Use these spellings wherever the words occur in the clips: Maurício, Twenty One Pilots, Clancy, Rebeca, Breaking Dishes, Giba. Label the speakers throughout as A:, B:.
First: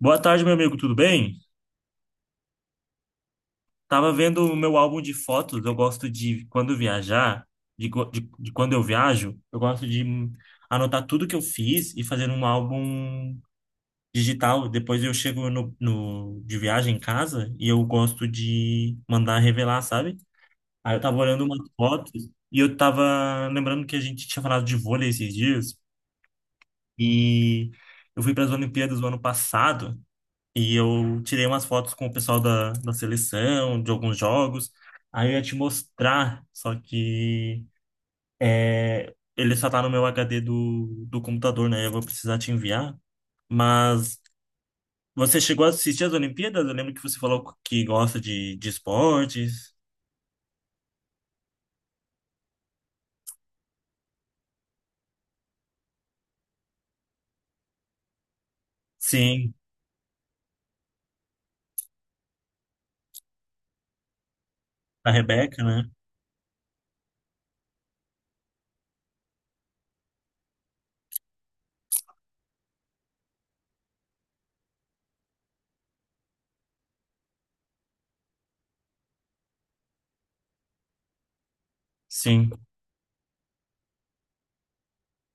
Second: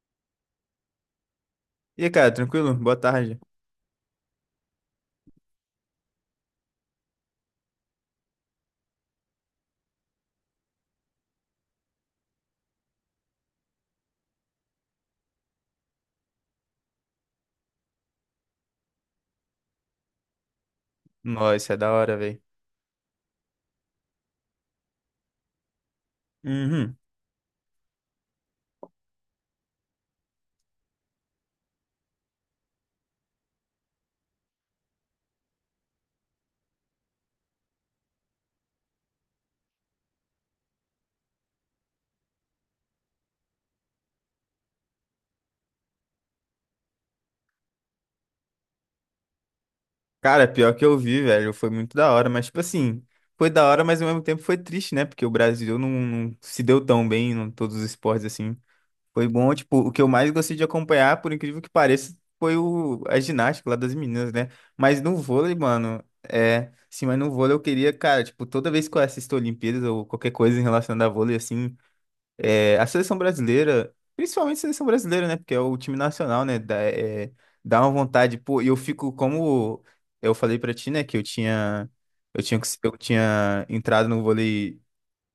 A: Boa tarde, meu amigo, tudo bem?
B: E aí, cara, tranquilo? Boa tarde.
A: Tava vendo o meu álbum de fotos. Eu gosto de, quando viajar, de quando eu viajo, eu gosto de anotar tudo que eu fiz e fazer um álbum digital. Depois eu chego de viagem em casa e eu gosto de mandar revelar, sabe? Aí eu tava olhando
B: Nossa,
A: umas
B: isso é da hora,
A: fotos
B: velho.
A: e eu tava lembrando que a gente tinha falado de vôlei esses dias
B: Uhum.
A: e eu fui para as Olimpíadas do ano passado. E eu tirei umas fotos com o pessoal da seleção, de alguns jogos. Aí eu ia te mostrar, só que é, ele só tá no meu HD do computador, né? Eu vou precisar te enviar. Mas você chegou a assistir as Olimpíadas? Eu lembro que você falou que gosta de esportes.
B: Cara, pior que eu vi, velho, foi muito da hora, mas, tipo assim, foi da hora, mas ao mesmo tempo foi triste, né? Porque o Brasil não se deu tão bem em todos os esportes, assim. Foi bom,
A: Sim,
B: tipo, o que eu mais gostei de acompanhar, por incrível que pareça, foi a ginástica lá das meninas, né? Mas
A: a
B: no vôlei,
A: Rebeca, né?
B: mano, é. Sim, mas no vôlei eu queria, cara, tipo, toda vez que eu assisto Olimpíadas ou qualquer coisa relacionada a vôlei, assim. É, a seleção brasileira, principalmente a seleção brasileira, né? Porque é o time nacional, né? Dá, é, dá uma vontade, pô, e eu fico como eu falei pra ti, né? Que eu tinha, eu
A: Sim,
B: tinha, eu tinha entrado no vôlei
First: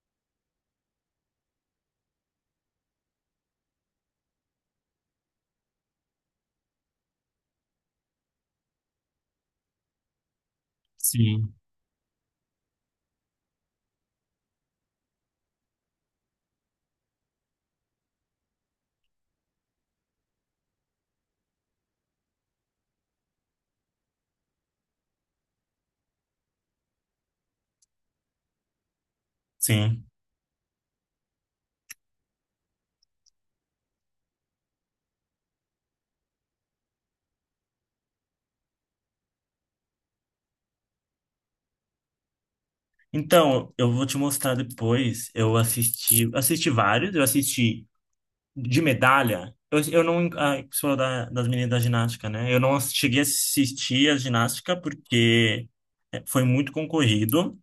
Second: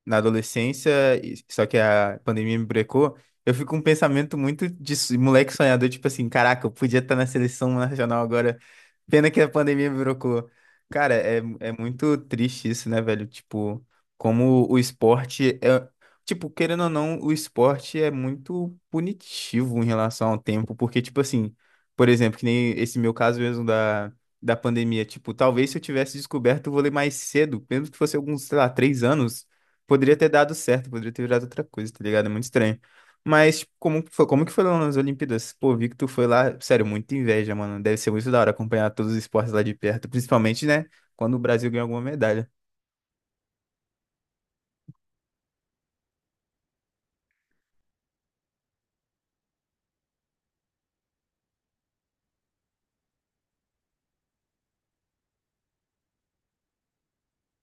B: na adolescência, só que a pandemia me brecou, eu fico com um pensamento muito de moleque sonhador, tipo assim, caraca, eu podia estar na seleção nacional agora, pena que a pandemia me brecou. Cara,
A: sim,
B: é muito triste isso, né, velho? Tipo, como o esporte é. Tipo, querendo ou não, o esporte é muito punitivo em relação ao tempo, porque, tipo assim, por exemplo, que nem esse meu caso mesmo da pandemia, tipo, talvez se eu tivesse descoberto o vôlei mais cedo, mesmo que fosse alguns, sei lá, três anos,
A: sim.
B: poderia ter dado certo, poderia ter virado outra coisa, tá ligado? É muito estranho. Mas tipo, como que foi lá nas Olimpíadas? Pô, vi que tu foi lá, sério, muita inveja, mano. Deve ser muito da hora acompanhar todos os esportes lá de perto, principalmente, né, quando o Brasil ganha alguma medalha.
A: Então, eu vou te mostrar depois. Eu assisti, assisti vários. Eu assisti de medalha, eu não. Ah, sou das meninas da ginástica, né? Eu não cheguei a assistir a ginástica porque é, foi muito concorrido,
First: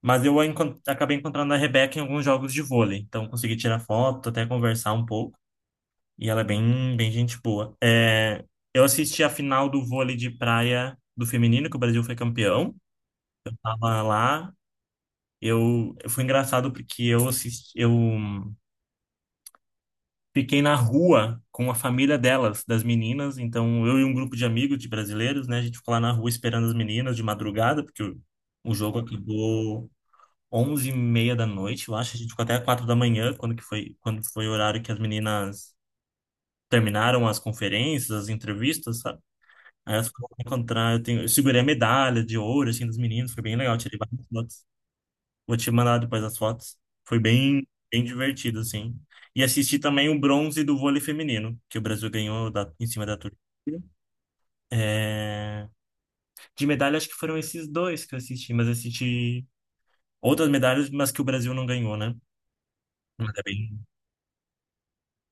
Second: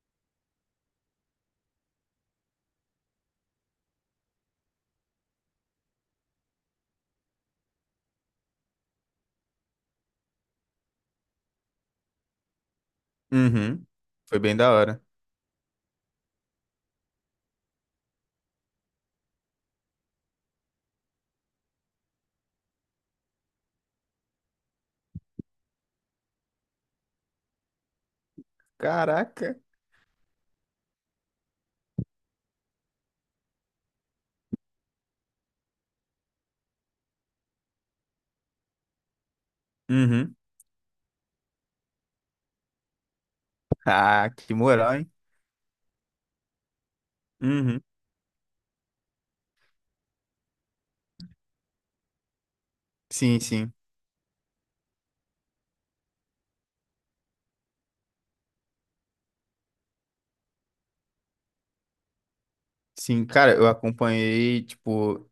A: mas eu acabei encontrando a Rebeca em alguns jogos de vôlei. Então consegui tirar foto, até conversar um pouco. E ela é bem, bem gente boa. É, eu assisti a final do vôlei de praia do feminino, que o Brasil foi campeão.
B: Uhum.
A: Tava
B: Foi
A: lá.
B: bem da hora.
A: Eu, foi engraçado porque eu fiquei na rua com a família delas, das meninas. Então, eu e um grupo de amigos de brasileiros, né? A gente ficou lá na rua esperando as meninas de madrugada, porque o jogo
B: Caraca.
A: acabou 11h30 da noite, eu acho. A gente ficou até 4 da manhã, quando foi o horário que as meninas terminaram as conferências, as entrevistas, sabe? Aí elas foram
B: Uhum.
A: encontrar. Eu segurei a medalha de ouro, assim, dos meninos. Foi bem legal, tirei várias
B: Ah, que
A: fotos.
B: moral, hein?
A: Vou te mandar depois as fotos. Foi bem,
B: Uhum.
A: bem divertido, assim. E assisti também o bronze do vôlei feminino, que o Brasil ganhou em cima da Turquia.
B: Sim, sim.
A: É, de medalha, acho que foram esses dois que eu assisti, mas assisti outras medalhas, mas que o Brasil não ganhou, né?
B: Sim,
A: Mas é
B: cara, eu
A: bem.
B: acompanhei, tipo,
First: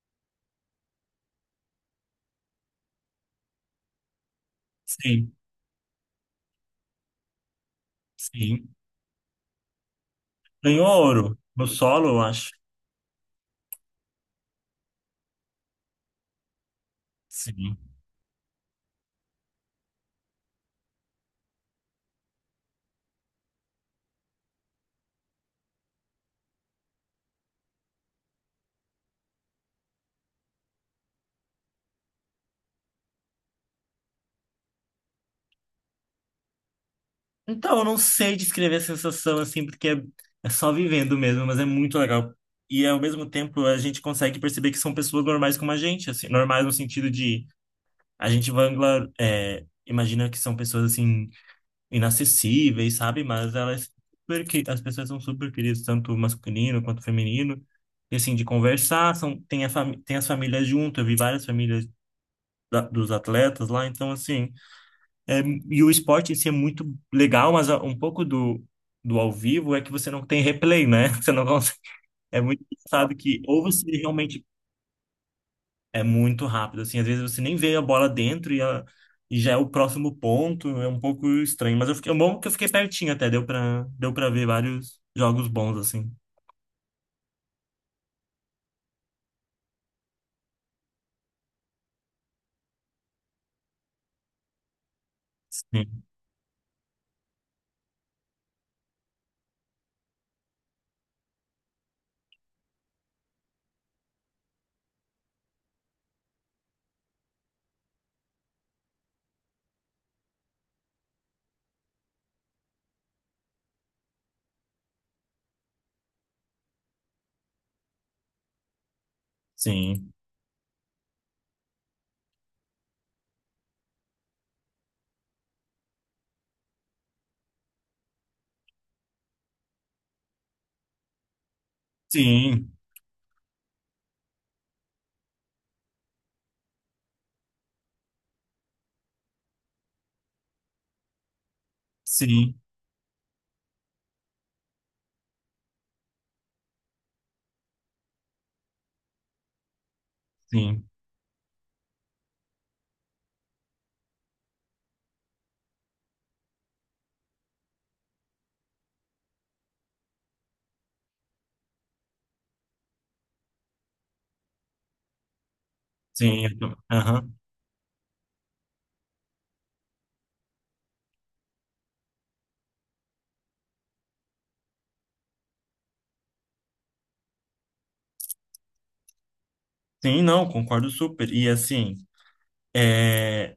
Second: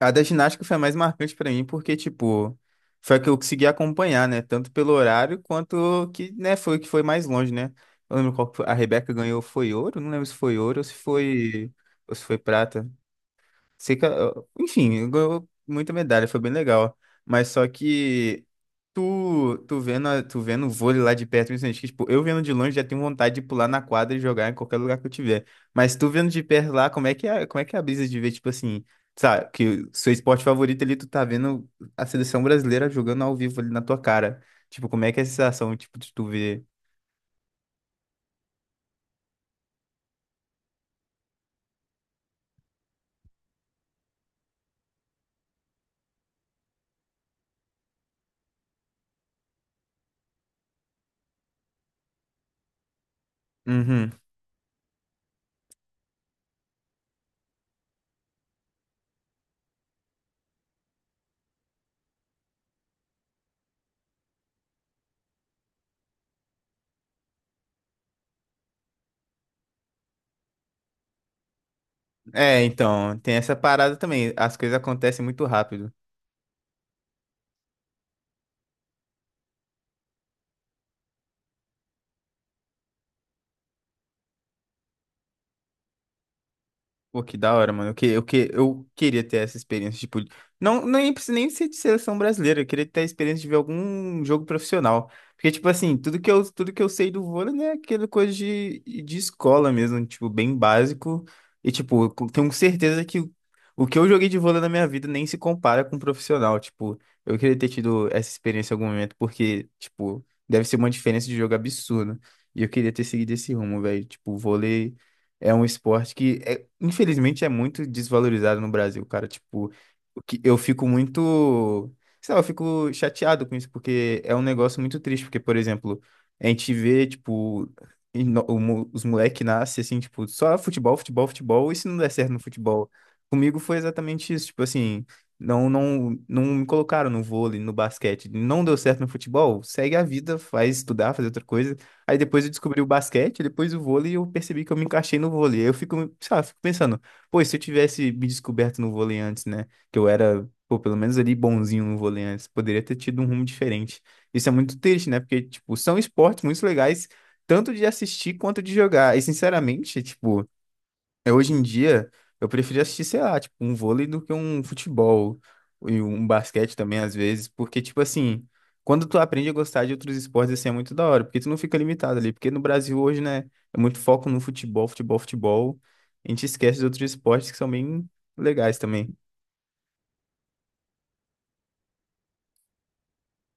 B: a da ginástica foi a mais marcante pra mim, porque, tipo, foi a que eu consegui acompanhar, né? Tanto pelo
A: Sim,
B: horário quanto que, né, foi o que foi mais longe, né? Eu lembro qual que foi. A
A: sim.
B: Rebeca ganhou, foi ouro? Não lembro se foi ouro
A: Ganhou ouro. No solo,
B: ou
A: eu
B: se foi
A: acho.
B: prata. Sei que, enfim, ganhou muita medalha, foi bem legal. Mas só
A: Sim.
B: que tu vendo, tu vendo o vôlei lá de perto, principalmente, que, tipo, eu vendo de longe já tenho vontade de pular na quadra e jogar em qualquer lugar que eu tiver. Mas tu vendo de perto lá, como é que é a brisa de ver, tipo assim, sabe, que o seu esporte favorito ali, tu tá vendo a seleção brasileira jogando ao vivo ali na tua cara. Tipo, como é que é a sensação, tipo, de tu ver?
A: Então, eu não sei descrever a sensação assim, porque é só vivendo mesmo, mas é muito legal. E ao mesmo tempo, a gente consegue perceber que são pessoas normais como a gente, assim, normais no sentido de é, imagina que são pessoas assim inacessíveis, sabe? Mas elas
B: Uhum.
A: super, as pessoas são super queridas, tanto masculino quanto feminino. E assim, de conversar, são, tem as famílias junto, eu vi várias famílias dos atletas lá, então assim, é, e o esporte em si é muito legal, mas um pouco do, do ao vivo é que você não tem replay, né? Você não consegue. É muito
B: É,
A: engraçado
B: então, tem
A: que
B: essa
A: ou você
B: parada também.
A: realmente
B: As coisas acontecem muito rápido.
A: é muito rápido, assim, às vezes você nem vê a bola dentro e já é o próximo ponto, é um pouco estranho. Mas eu fiquei, é bom que eu fiquei pertinho até, deu pra ver vários jogos bons, assim.
B: Pô, que da hora, mano. Eu queria ter essa experiência, tipo, não, nem precisa nem ser de seleção brasileira, eu queria ter a experiência de ver algum jogo profissional. Porque, tipo assim,
A: Sim,
B: tudo que eu sei do vôlei, né, é aquela coisa de escola mesmo, tipo, bem básico. E, tipo, tenho certeza que o que eu joguei de vôlei na minha vida nem se compara com um profissional. Tipo, eu queria ter tido essa experiência em algum momento, porque, tipo, deve ser uma diferença de jogo absurda. E eu queria ter seguido esse rumo, velho. Tipo, vôlei. É um esporte que, infelizmente, é muito desvalorizado no Brasil, cara. Tipo,
A: sim,
B: o que eu fico muito. Sei lá, eu fico chateado com isso, porque é um negócio muito triste. Porque, por exemplo, a gente vê, tipo, os moleques nascem assim, tipo, só futebol, futebol, futebol, e se não der certo no
A: sim,
B: futebol? Comigo foi exatamente isso. Tipo assim, não me colocaram no vôlei, no basquete. Não deu certo no futebol, segue a vida, faz estudar, fazer outra coisa. Aí depois eu
A: sim,
B: descobri o basquete, depois o vôlei, e eu percebi que eu me encaixei no vôlei. Aí eu fico, sei lá, fico pensando, pô, e se eu tivesse me descoberto no vôlei antes, né? Que eu era, pô,
A: sim,
B: pelo menos ali bonzinho no vôlei antes, poderia ter tido um rumo diferente. Isso é muito triste, né? Porque, tipo, são esportes muito legais, tanto de assistir quanto de jogar. E, sinceramente, tipo. É, hoje em dia, eu prefiro assistir, sei lá, tipo, um vôlei do que um futebol e um
A: sim.
B: basquete também, às
A: Aham.
B: vezes, porque, tipo assim, quando tu aprende a gostar de outros esportes, assim, é muito da hora, porque tu não fica limitado ali, porque no Brasil hoje, né, é muito foco no futebol, futebol, futebol, a gente esquece de outros esportes que são bem legais também.
A: Sim, não, concordo super. E assim. É,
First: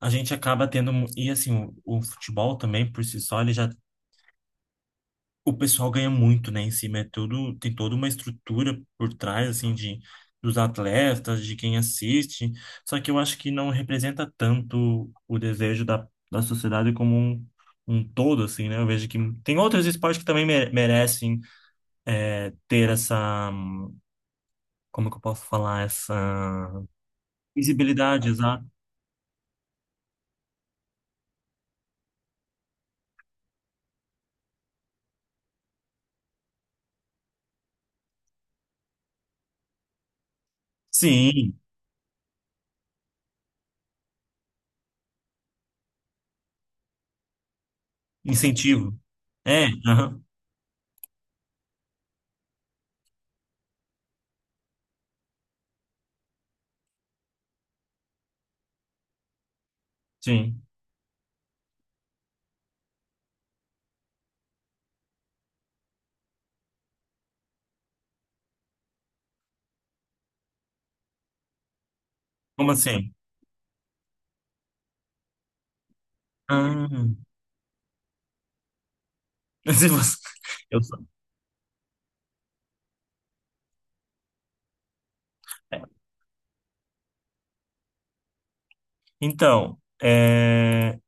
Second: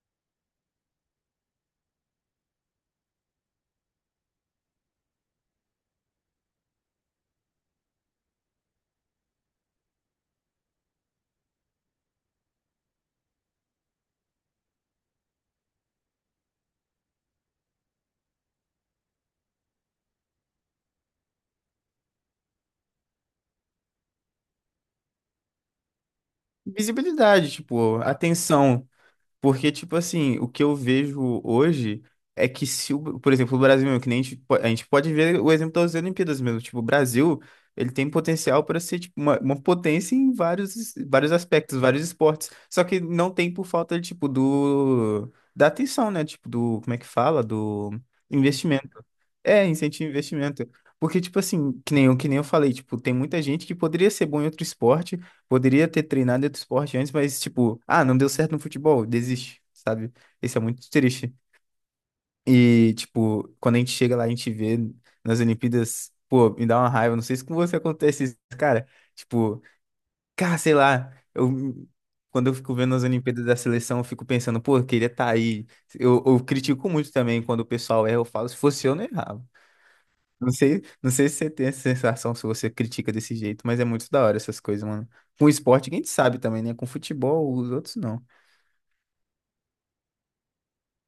A: a gente acaba tendo. E assim, o futebol também, por si só, ele já. O pessoal ganha muito, né, em cima. É tudo, tem toda uma estrutura por trás, assim, de, dos atletas, de quem assiste. Só que eu acho que não representa tanto o desejo da sociedade como um todo, assim, né? Eu vejo que tem outros esportes que também merecem é, ter essa. Como que eu posso falar? Essa
B: Visibilidade, tipo,
A: visibilidade, exato.
B: atenção. Porque, tipo assim, o que eu vejo hoje é que se, o, por exemplo, o Brasil, mesmo, que nem a gente, a gente pode ver o exemplo das Olimpíadas mesmo. Tipo, o Brasil, ele tem potencial para ser tipo, uma potência em vários, vários
A: Sim,
B: aspectos, vários esportes. Só que não tem por falta, tipo, da atenção, né? Tipo, do, como é que fala? Do
A: incentivo.
B: investimento.
A: É,
B: É, incentivo ao
A: aham,
B: investimento. Porque, tipo assim, que nem eu falei, tipo, tem muita gente que poderia ser bom em outro esporte, poderia ter treinado em outro esporte antes, mas, tipo, ah, não deu certo no futebol, desiste, sabe? Isso é
A: sim.
B: muito triste. E, tipo, quando a gente chega lá, a gente vê nas Olimpíadas, pô, me dá uma raiva, não sei se com você acontece isso, cara. Tipo, cara, sei lá, eu. Quando eu
A: Como
B: fico vendo as
A: assim?
B: Olimpíadas da seleção, eu fico pensando, pô, eu queria estar aí. Eu critico muito
A: Ah.
B: também quando o pessoal erra, eu falo, se fosse eu, não errava.
A: Se você- Eu sou.
B: Não sei se você tem essa sensação, se você critica desse jeito, mas é muito da hora essas coisas, mano. Com
A: É.
B: esporte, quem sabe também, né? Com futebol, os outros não.
A: Então, é,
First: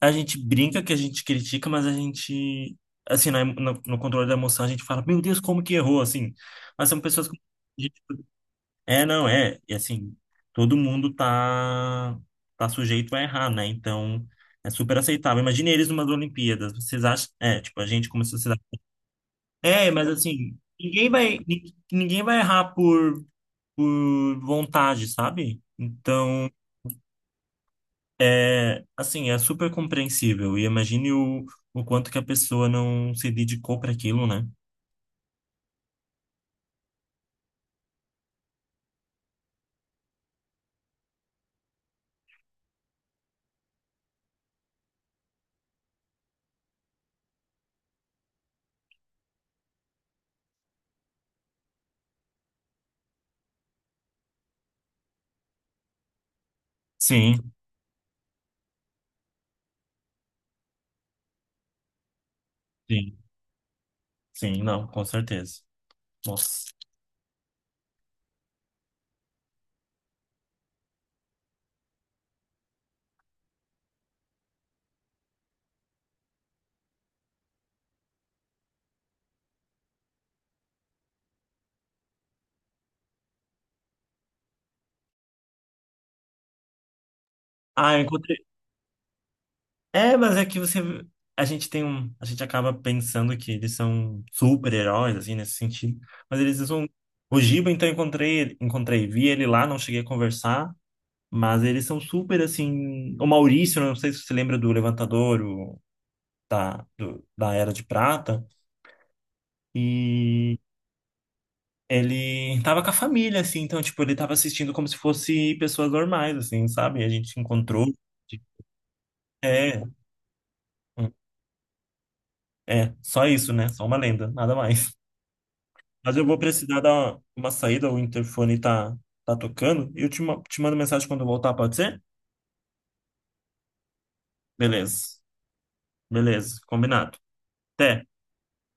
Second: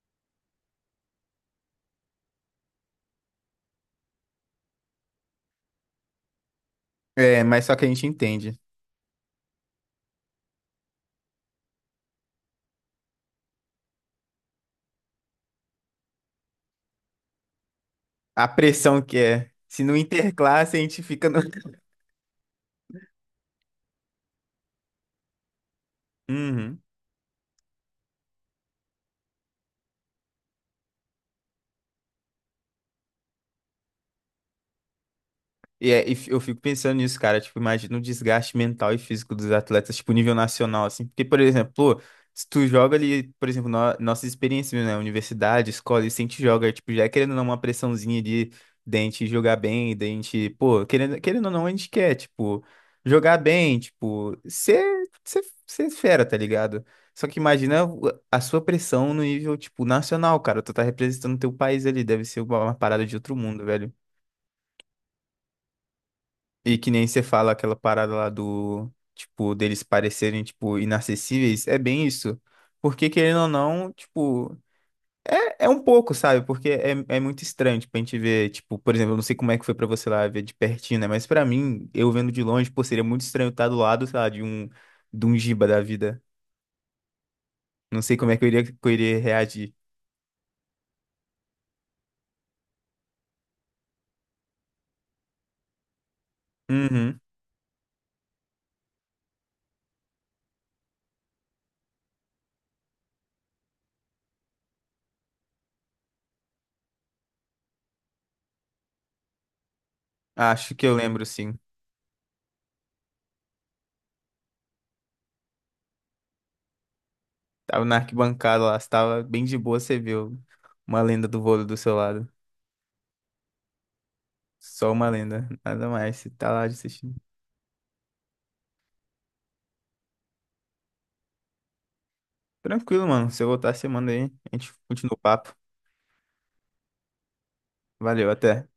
A: a gente brinca que a gente critica, mas a gente, assim, no controle da emoção, a gente fala, meu Deus, como que errou, assim. Mas são pessoas que...
B: É, mas só que a gente entende.
A: É, não, é. E assim, todo mundo tá, tá sujeito a errar, né? Então, é super aceitável. Imagine eles numas Olimpíadas. Vocês acham... É, tipo, a gente como
B: A
A: sociedade...
B: pressão que é. Se
A: É,
B: não
A: mas assim,
B: interclasse, a gente fica no.
A: ninguém vai errar por vontade, sabe? Então...
B: Uhum.
A: É, assim, é super compreensível. E imagine o quanto que a pessoa não se dedicou para aquilo, né?
B: Eu fico pensando nisso, cara. Tipo, imagina o desgaste mental e físico dos atletas, tipo, nível nacional, assim. Porque, por exemplo, pô, se tu joga ali, por exemplo, no, nossas experiências, né? Universidade, escola, e se a gente joga, tipo, já é querendo ou não uma pressãozinha de dente jogar bem, dente, pô, querendo, querendo ou não, a gente quer, tipo, jogar bem, tipo, ser, ser fera, tá ligado? Só que
A: Sim,
B: imagina a sua pressão no nível, tipo, nacional, cara. Tu tá representando teu país ali, deve ser uma parada de
A: sim,
B: outro mundo, velho.
A: sim, não, com certeza. Nossa.
B: E que nem você fala aquela parada lá do, tipo, deles parecerem, tipo, inacessíveis, é bem isso. Porque, querendo ou não, tipo, é, é um pouco, sabe? Porque é muito estranho, tipo, a gente ver, tipo, por exemplo, eu não sei como é que foi pra você lá ver de pertinho, né? Mas pra mim, eu vendo de longe, pô, seria muito estranho estar do lado, sei lá, de um Giba da vida.
A: Ah, eu
B: Não sei como
A: encontrei.
B: é que eu iria reagir.
A: É, mas é que você. A gente tem um. A gente acaba pensando que eles são super-heróis, assim, nesse sentido. Mas eles são.
B: Uhum.
A: O Giba, então, eu encontrei, encontrei, vi ele lá, não cheguei a conversar. Mas eles são super, assim. O Maurício, não sei se você lembra do Levantador, o, da Era de Prata. E
B: Acho que eu lembro, sim.
A: ele tava com a família, assim, então, tipo, ele tava assistindo como se fosse pessoas normais, assim, sabe? A gente
B: Tava
A: encontrou.
B: na arquibancada lá, você tava bem de boa,
A: É,
B: você viu uma
A: hum,
B: lenda do vôlei do seu lado.
A: é, só isso, né? Só uma lenda, nada
B: Só
A: mais.
B: uma lenda, nada
A: Mas
B: mais.
A: eu
B: Você
A: vou
B: tá lá de
A: precisar dar
B: assistindo.
A: uma saída, o interfone tá, tá tocando, e eu te, te mando mensagem quando eu voltar, pode ser?
B: Tranquilo, mano. Se eu voltar, você manda aí. A gente continua
A: Beleza,
B: o papo.
A: beleza, combinado. Até.
B: Valeu, até.